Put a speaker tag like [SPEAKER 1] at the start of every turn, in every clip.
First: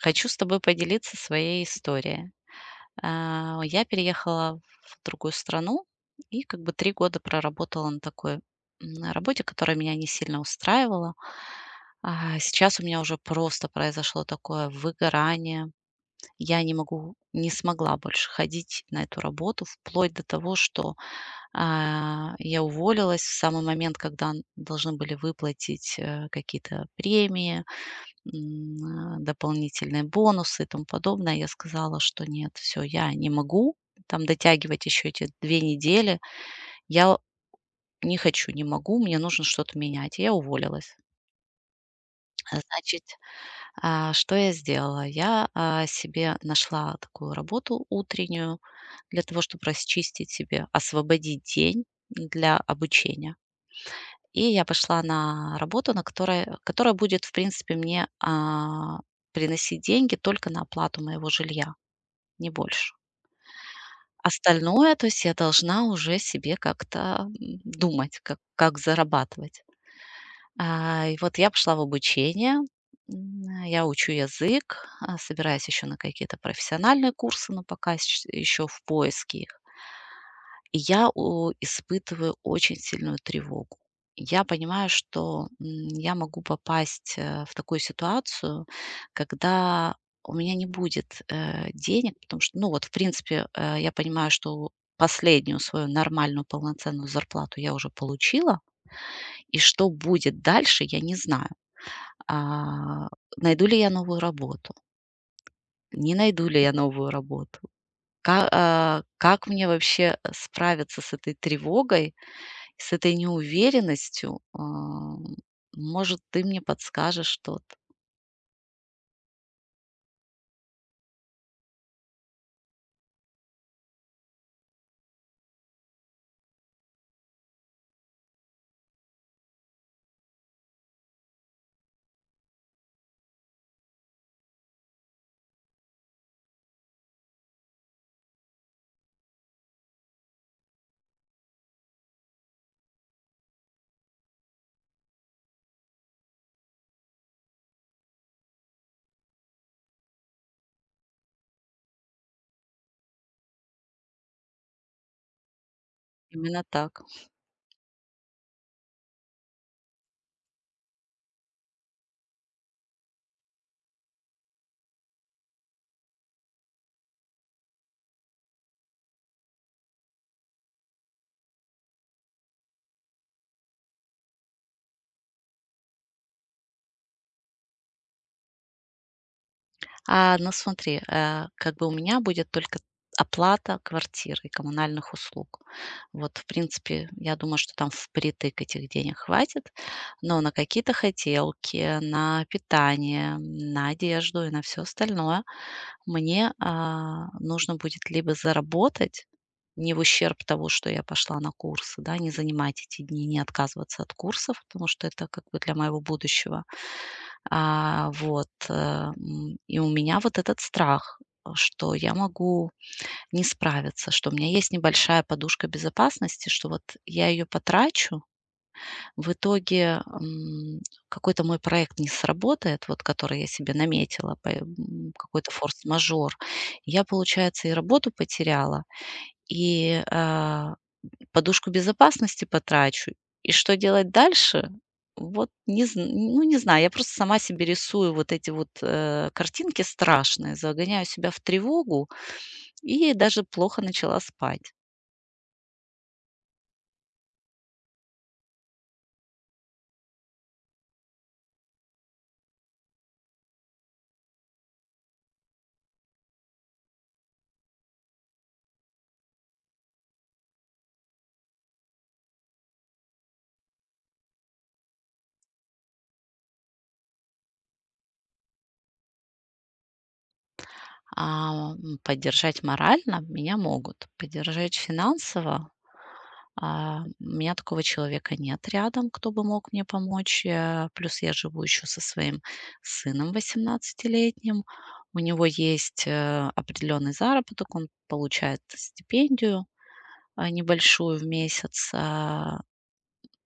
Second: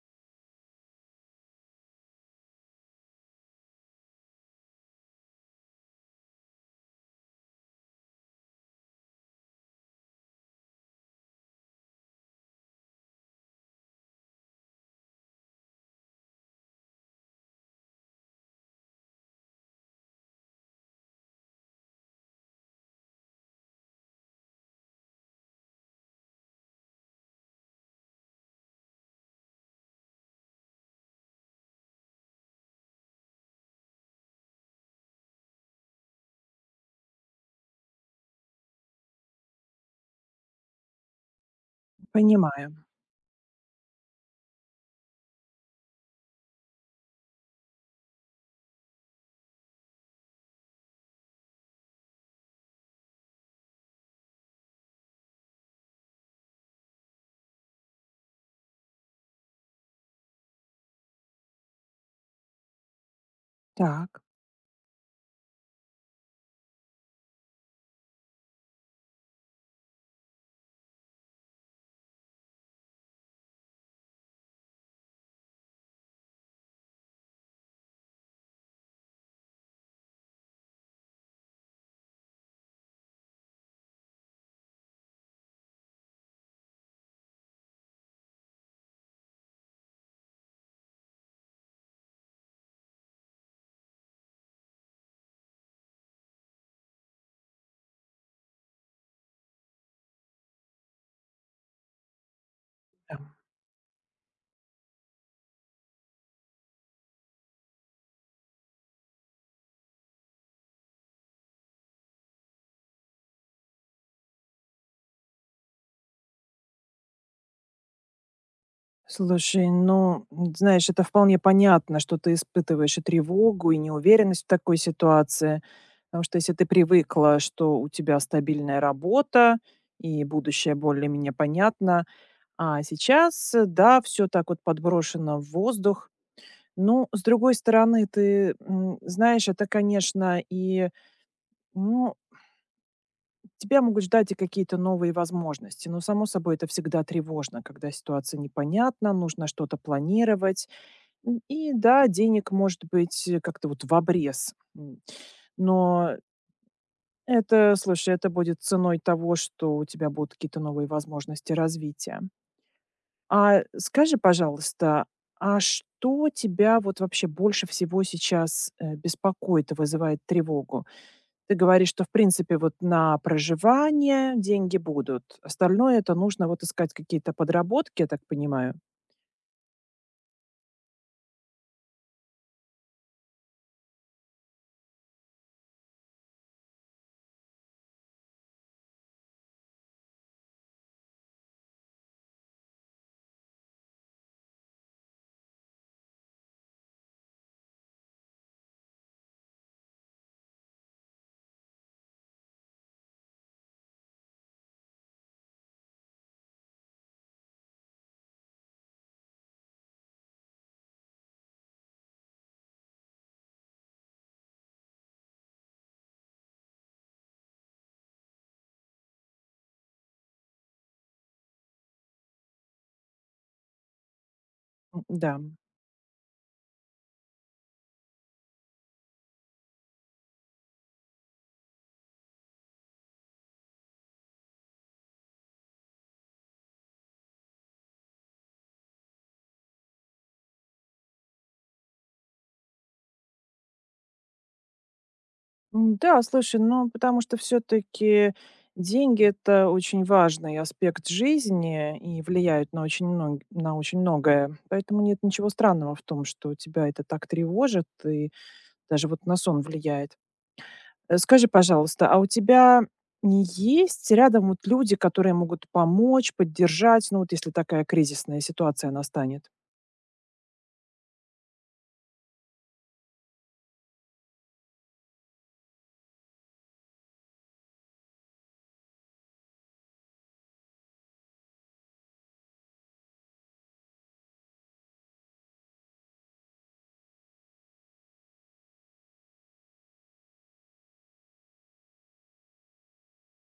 [SPEAKER 1] Хочу с тобой поделиться своей историей. Я переехала в другую страну и как бы 3 года проработала на такой, работе, которая меня не сильно устраивала. Сейчас у меня уже просто произошло такое выгорание. Я не смогла больше ходить на эту работу вплоть до того, что, я уволилась в самый момент, когда н должны были выплатить, какие-то премии, М, дополнительные бонусы и тому подобное. Я сказала, что нет, все, я не могу там дотягивать еще эти 2 недели. Я не хочу, не могу, мне нужно что-то менять. И я уволилась. А,
[SPEAKER 2] Понимаю.
[SPEAKER 1] значит, что я сделала? Себе нашла такую работу утреннюю, для того чтобы расчистить себе, освободить день для обучения. И я пошла на работу, которая будет, в принципе, мне приносить деньги только на оплату моего жилья, не больше.
[SPEAKER 2] Так.
[SPEAKER 1] Остальное, то есть я должна уже себе как-то думать, как зарабатывать. И вот я пошла в обучение, я учу язык, собираюсь еще на какие-то профессиональные курсы, но пока еще в поиске их. И я о испытываю очень сильную тревогу. Я понимаю, что, я могу попасть, в такую ситуацию, когда у меня не будет, денег, потому что, ну, вот, в принципе, я понимаю, что последнюю свою нормальную полноценную зарплату я уже получила, и что будет дальше, я не знаю. А,
[SPEAKER 2] Да.
[SPEAKER 1] Найду ли я новую работу, не найду ли я новую работу, как мне вообще справиться с этой тревогой, с этой неуверенностью, может, ты мне подскажешь что-то.
[SPEAKER 2] Слушай, ну, знаешь, это вполне понятно, что ты испытываешь и тревогу, и неуверенность в такой ситуации. Потому что если ты привыкла, что у тебя стабильная работа и будущее более-менее понятно, а сейчас, да, все так вот подброшено в воздух. Ну, с другой стороны, ты знаешь, это, конечно, и ну тебя могут ждать и какие-то новые возможности, но, само собой, это всегда тревожно, когда ситуация непонятна, нужно что-то планировать. И да, денег может быть как-то вот в обрез. Но
[SPEAKER 1] Именно так.
[SPEAKER 2] это, слушай, это будет ценой того, что у тебя будут какие-то новые возможности развития. А скажи, пожалуйста, а что тебя вот вообще больше всего сейчас беспокоит и вызывает тревогу? Ты говоришь, что в принципе вот на проживание деньги будут. Остальное - это нужно вот искать какие-то подработки, я так понимаю?
[SPEAKER 1] Ну смотри, как бы у меня будет только оплата квартиры и коммунальных услуг. Вот, в принципе, я думаю, что там впритык этих денег хватит, но на какие-то хотелки, на питание, на одежду и на все остальное мне нужно будет либо заработать, не в ущерб того, что я пошла на курсы, да, не занимать эти дни, не отказываться от курсов, потому что это как бы для моего будущего. И у меня вот этот страх, что я могу не справиться, что у меня есть небольшая подушка безопасности, что вот я ее потрачу, в итоге, какой-то мой проект не сработает, вот который я себе наметила,
[SPEAKER 2] Да.
[SPEAKER 1] какой-то форс-мажор. Я, получается, и работу потеряла, и, подушку безопасности потрачу, и что делать дальше? Вот, не зн ну, не знаю, я просто сама себе рисую вот эти вот, картинки страшные, загоняю себя в тревогу и даже плохо начала спать.
[SPEAKER 2] Да, слушай, ну, потому что все таки деньги - это очень важный аспект жизни и влияют на очень многое. Поэтому нет ничего странного в том, что тебя это так тревожит и даже вот на сон влияет. Скажи, пожалуйста, а у тебя не есть рядом вот люди, которые могут помочь, поддержать, ну, вот если такая кризисная ситуация настанет?
[SPEAKER 1] Поддержать морально меня могут, поддержать финансово, у меня такого человека нет рядом, кто бы мог мне помочь. Плюс я живу еще со своим сыном 18-летним. У него есть, определенный заработок, он получает стипендию, небольшую в месяц. А,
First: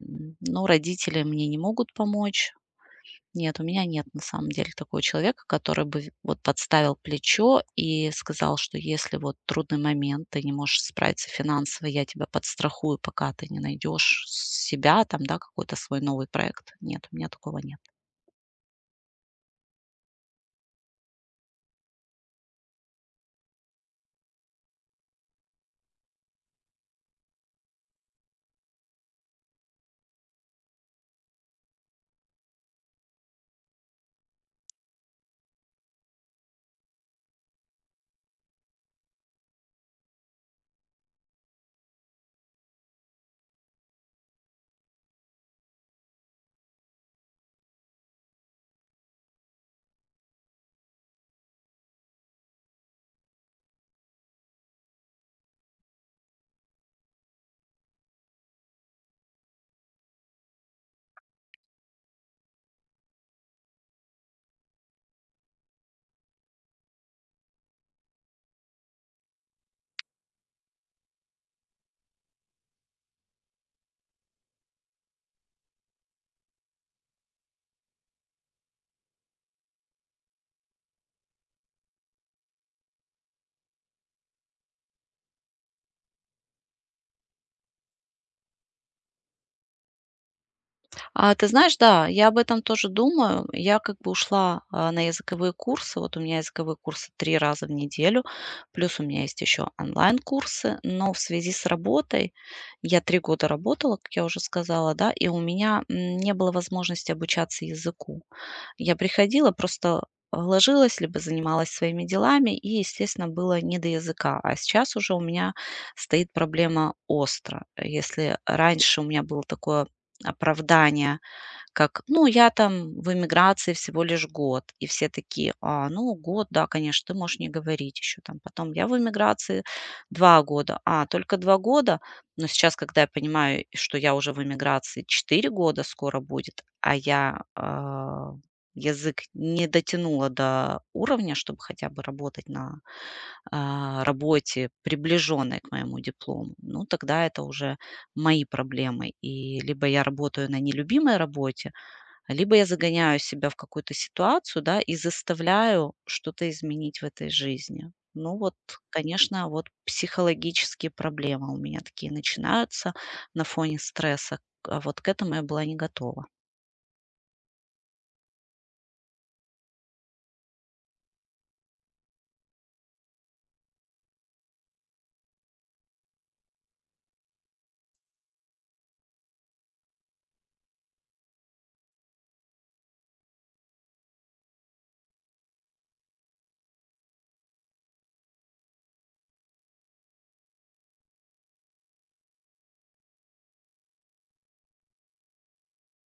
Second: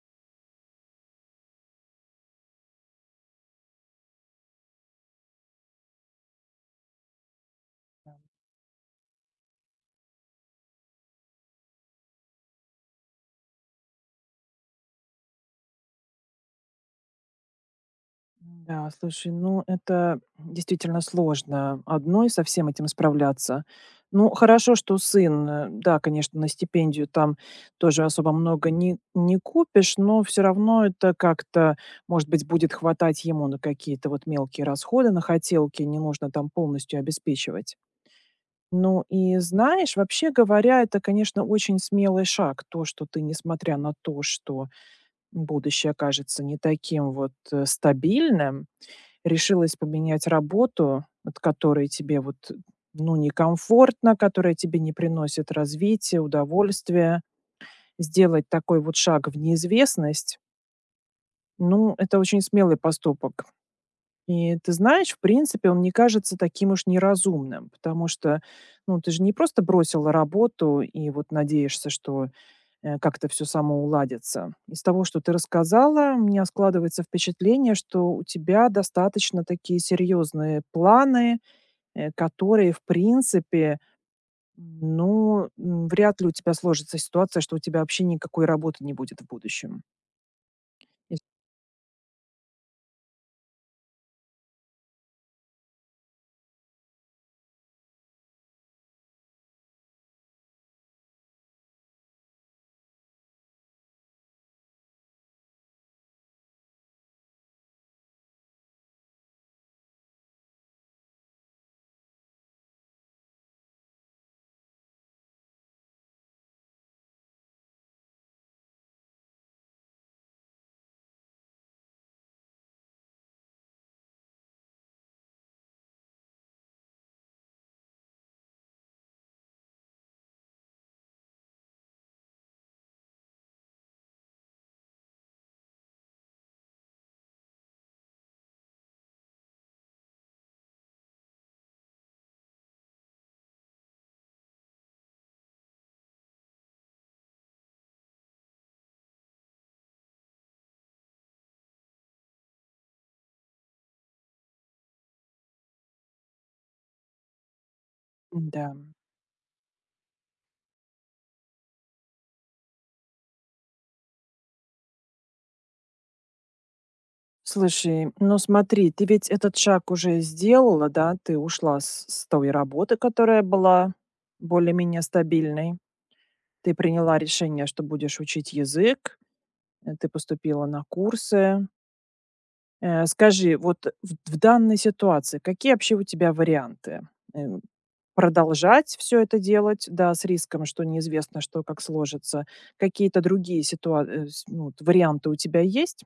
[SPEAKER 1] м, Но родители мне не могут помочь. Нет, у меня нет на самом деле такого человека, который бы в вот подставил плечо и сказал, что если вот трудный момент, ты не можешь справиться финансово, я тебя подстрахую, пока ты не найдешь себя, там, да, какой-то свой новый проект. Нет, у меня такого нет.
[SPEAKER 2] Да, слушай, ну, это действительно сложно одной со всем этим справляться. Ну, хорошо, что сын, да, конечно, на стипендию там тоже особо много не купишь, но все равно это как-то, может быть, будет хватать ему на какие-то вот мелкие расходы, на хотелки, не нужно там полностью обеспечивать. Ну и знаешь, вообще говоря, это, конечно, очень смелый шаг, то, что ты, несмотря на то, что будущее кажется не таким вот стабильным, решилась поменять работу, от которой тебе вот ну, некомфортно, которая тебе не приносит развития, удовольствия, сделать такой вот шаг в неизвестность, ну, это очень смелый поступок. И ты знаешь, в принципе, он не кажется таким уж неразумным, потому что, ну, ты же не просто бросила работу и вот надеешься, что как-то все само уладится. Из того, что ты рассказала, у меня складывается впечатление, что у тебя достаточно такие серьезные планы, которые, в принципе, ну, вряд ли у тебя сложится ситуация, что у тебя вообще никакой работы не будет в будущем. Ис-
[SPEAKER 1] Ты знаешь, да, я об этом тоже думаю. Я как бы ушла на языковые курсы. Вот у меня языковые курсы три раза в неделю, плюс у меня есть еще онлайн-курсы. Но в связи с работой, я 3 года работала, как я уже сказала, да, и у меня не было возможности обучаться языку. Я приходила, просто ложилась, либо занималась своими делами, и, естественно, было не до языка. А сейчас уже у меня стоит проблема остро. Если раньше у меня было такое оправдания, как: "Ну, я там в эмиграции всего лишь год". И все такие: Ну, год, да, конечно, ты можешь не говорить еще там". Потом: "Я в эмиграции 2 года". Только 2 года?" Но сейчас, когда я понимаю, что я уже в эмиграции 4 года скоро будет, язык не дотянула до уровня, чтобы хотя бы работать на, работе, приближенной к моему диплому, ну, тогда это уже мои проблемы. И либо я работаю на нелюбимой работе, а либо я загоняю себя в какую-то ситуацию, да, и заставляю что-то изменить в этой жизни. Ну вот,
[SPEAKER 2] Да.
[SPEAKER 1] конечно, вот психологические проблемы у меня такие начинаются на фоне стресса. А вот к этому я была не готова.
[SPEAKER 2] Слушай, ну смотри, ты ведь этот шаг уже сделала, да? Ты ушла с той работы, которая была более-менее стабильной. Ты приняла решение, что будешь учить язык, ты поступила на курсы. Скажи, вот в данной ситуации какие вообще у тебя варианты? Эм, Продолжать все это делать, да, с риском, что неизвестно, что, как сложится. Какие-то другие ситуа э, с ну, вот варианты у тебя есть?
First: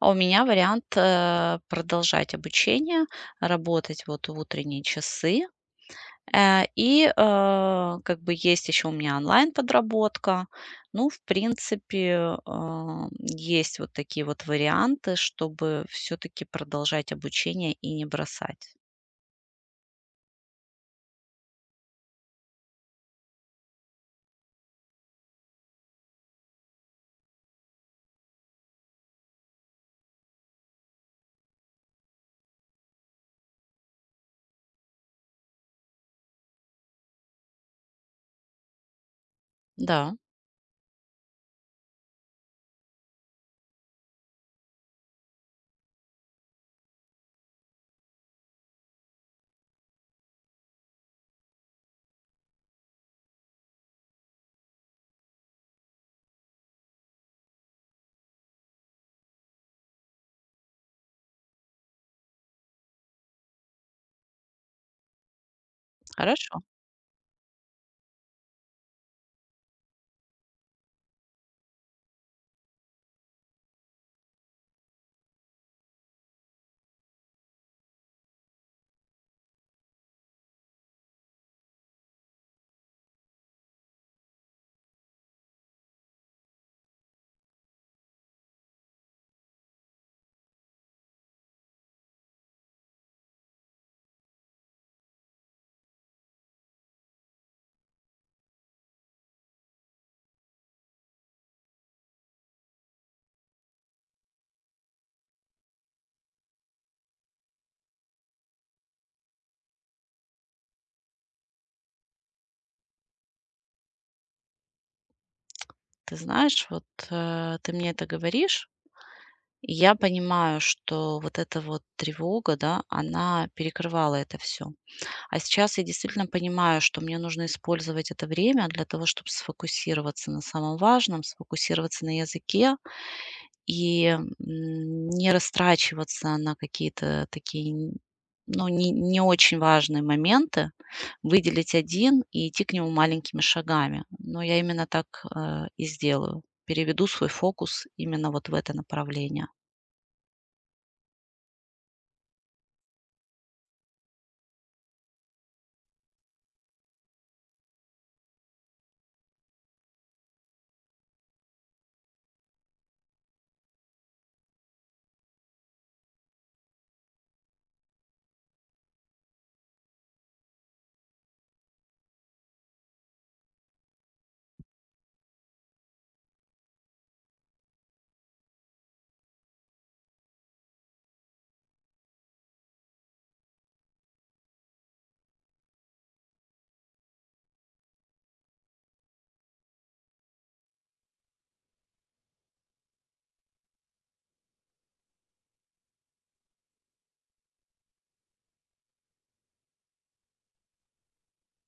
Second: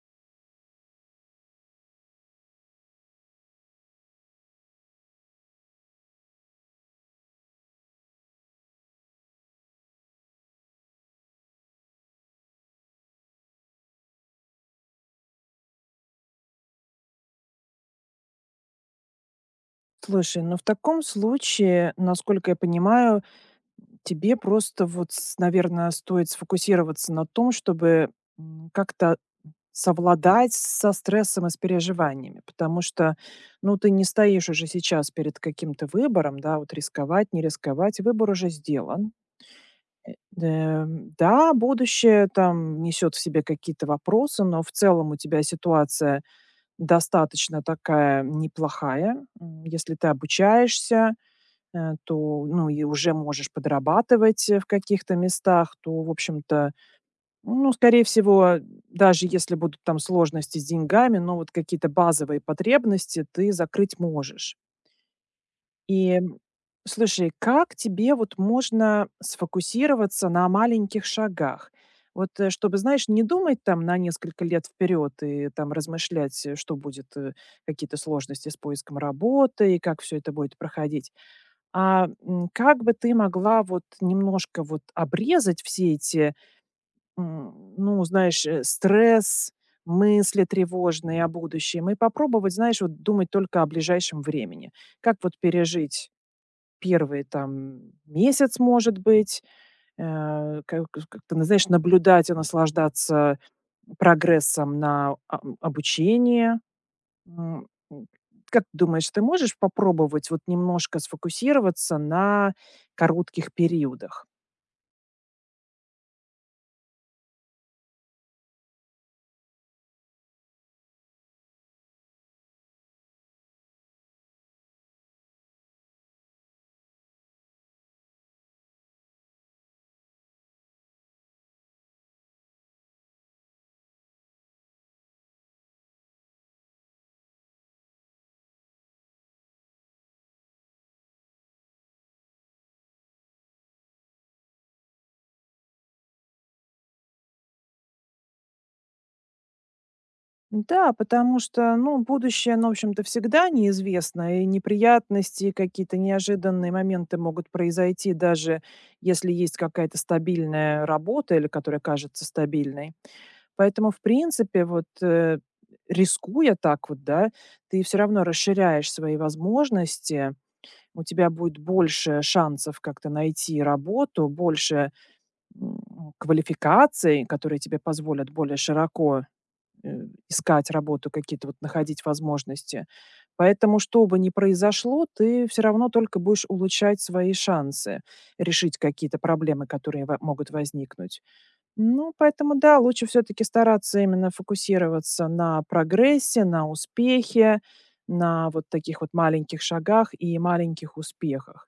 [SPEAKER 1] А у меня вариант продолжать обучение, работать вот в утренние часы. Как бы есть еще у меня онлайн-подработка. Ну, в принципе, а, есть вот такие вот варианты, чтобы все-таки продолжать обучение и не бросать.
[SPEAKER 2] Слушай, ну в таком случае, насколько я понимаю, тебе просто вот, наверное, стоит сфокусироваться на том, чтобы как-то совладать со стрессом и с переживаниями, потому что, ну, ты не стоишь уже сейчас перед каким-то выбором, да, вот рисковать, не рисковать, выбор уже сделан. Э,
[SPEAKER 1] Да,
[SPEAKER 2] Да, будущее там несет в себе какие-то вопросы, но в целом у тебя ситуация достаточно такая неплохая. Если ты обучаешься, то, ну, и уже можешь подрабатывать, в каких-то местах, то, в общем-то, ну, скорее всего, даже если будут там сложности с деньгами, но вот какие-то базовые потребности ты закрыть можешь. И,
[SPEAKER 1] хорошо.
[SPEAKER 2] слушай, как тебе вот можно сфокусироваться на маленьких шагах? Вот, чтобы, знаешь, не думать там на несколько лет вперед и там размышлять, что будет, какие-то сложности с поиском работы и как все это будет проходить, как бы ты могла вот немножко вот обрезать все эти, ну, знаешь, стресс, мысли тревожные о будущем и попробовать, знаешь, вот думать только о ближайшем времени? Как вот пережить первый там месяц, может быть, как как-то, знаешь, наблюдать и наслаждаться прогрессом на обучении? М, м, как ты думаешь, ты можешь попробовать вот немножко сфокусироваться на коротких периодах?
[SPEAKER 1] Ты знаешь, вот ты мне это говоришь, и я понимаю, что вот эта вот тревога, да, она перекрывала это все. А сейчас я действительно понимаю, что мне нужно использовать это время для того, чтобы сфокусироваться на самом важном, сфокусироваться на языке. И не растрачиваться на какие-то такие, н ну, не очень важные моменты, выделить один и идти к нему маленькими шагами. Но я именно так, и сделаю. Переведу свой фокус именно вот в это направление.
[SPEAKER 2] Да, потому что, ну, будущее, ну, в общем-то, всегда неизвестно, и неприятности, и какие-то неожиданные моменты могут произойти, даже если есть какая-то стабильная работа или которая кажется стабильной. Поэтому, в принципе, вот рискуя так вот, да, ты все равно расширяешь свои возможности, у тебя будет больше шансов как-то найти работу, больше, квалификаций, которые тебе позволят более широко, э, искать работу, какие-то вот находить возможности. Поэтому, что бы ни произошло, ты все равно только будешь улучшать свои шансы решить какие-то проблемы, которые во могут возникнуть. Ну, поэтому да, лучше все таки стараться именно фокусироваться на прогрессе, на успехе, на вот таких вот маленьких шагах и маленьких успехах.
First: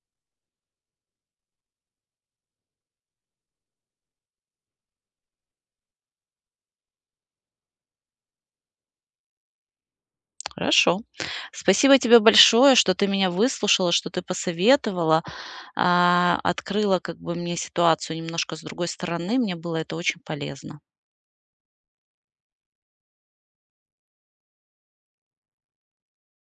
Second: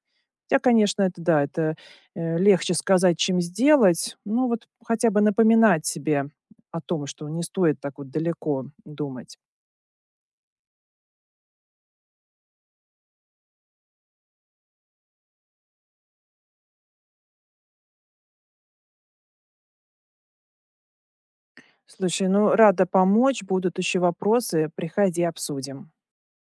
[SPEAKER 2] Хотя, конечно, это да, это, легче сказать, чем сделать. Ну, вот хотя бы напоминать себе о том, что не стоит так вот далеко думать.
[SPEAKER 1] Хорошо. Спасибо тебе большое, что ты меня выслушала, что ты посоветовала, открыла как бы мне ситуацию немножко с другой стороны. Мне было это очень полезно.
[SPEAKER 2] Слушай, ну рада помочь. Будут еще вопросы, приходи, обсудим.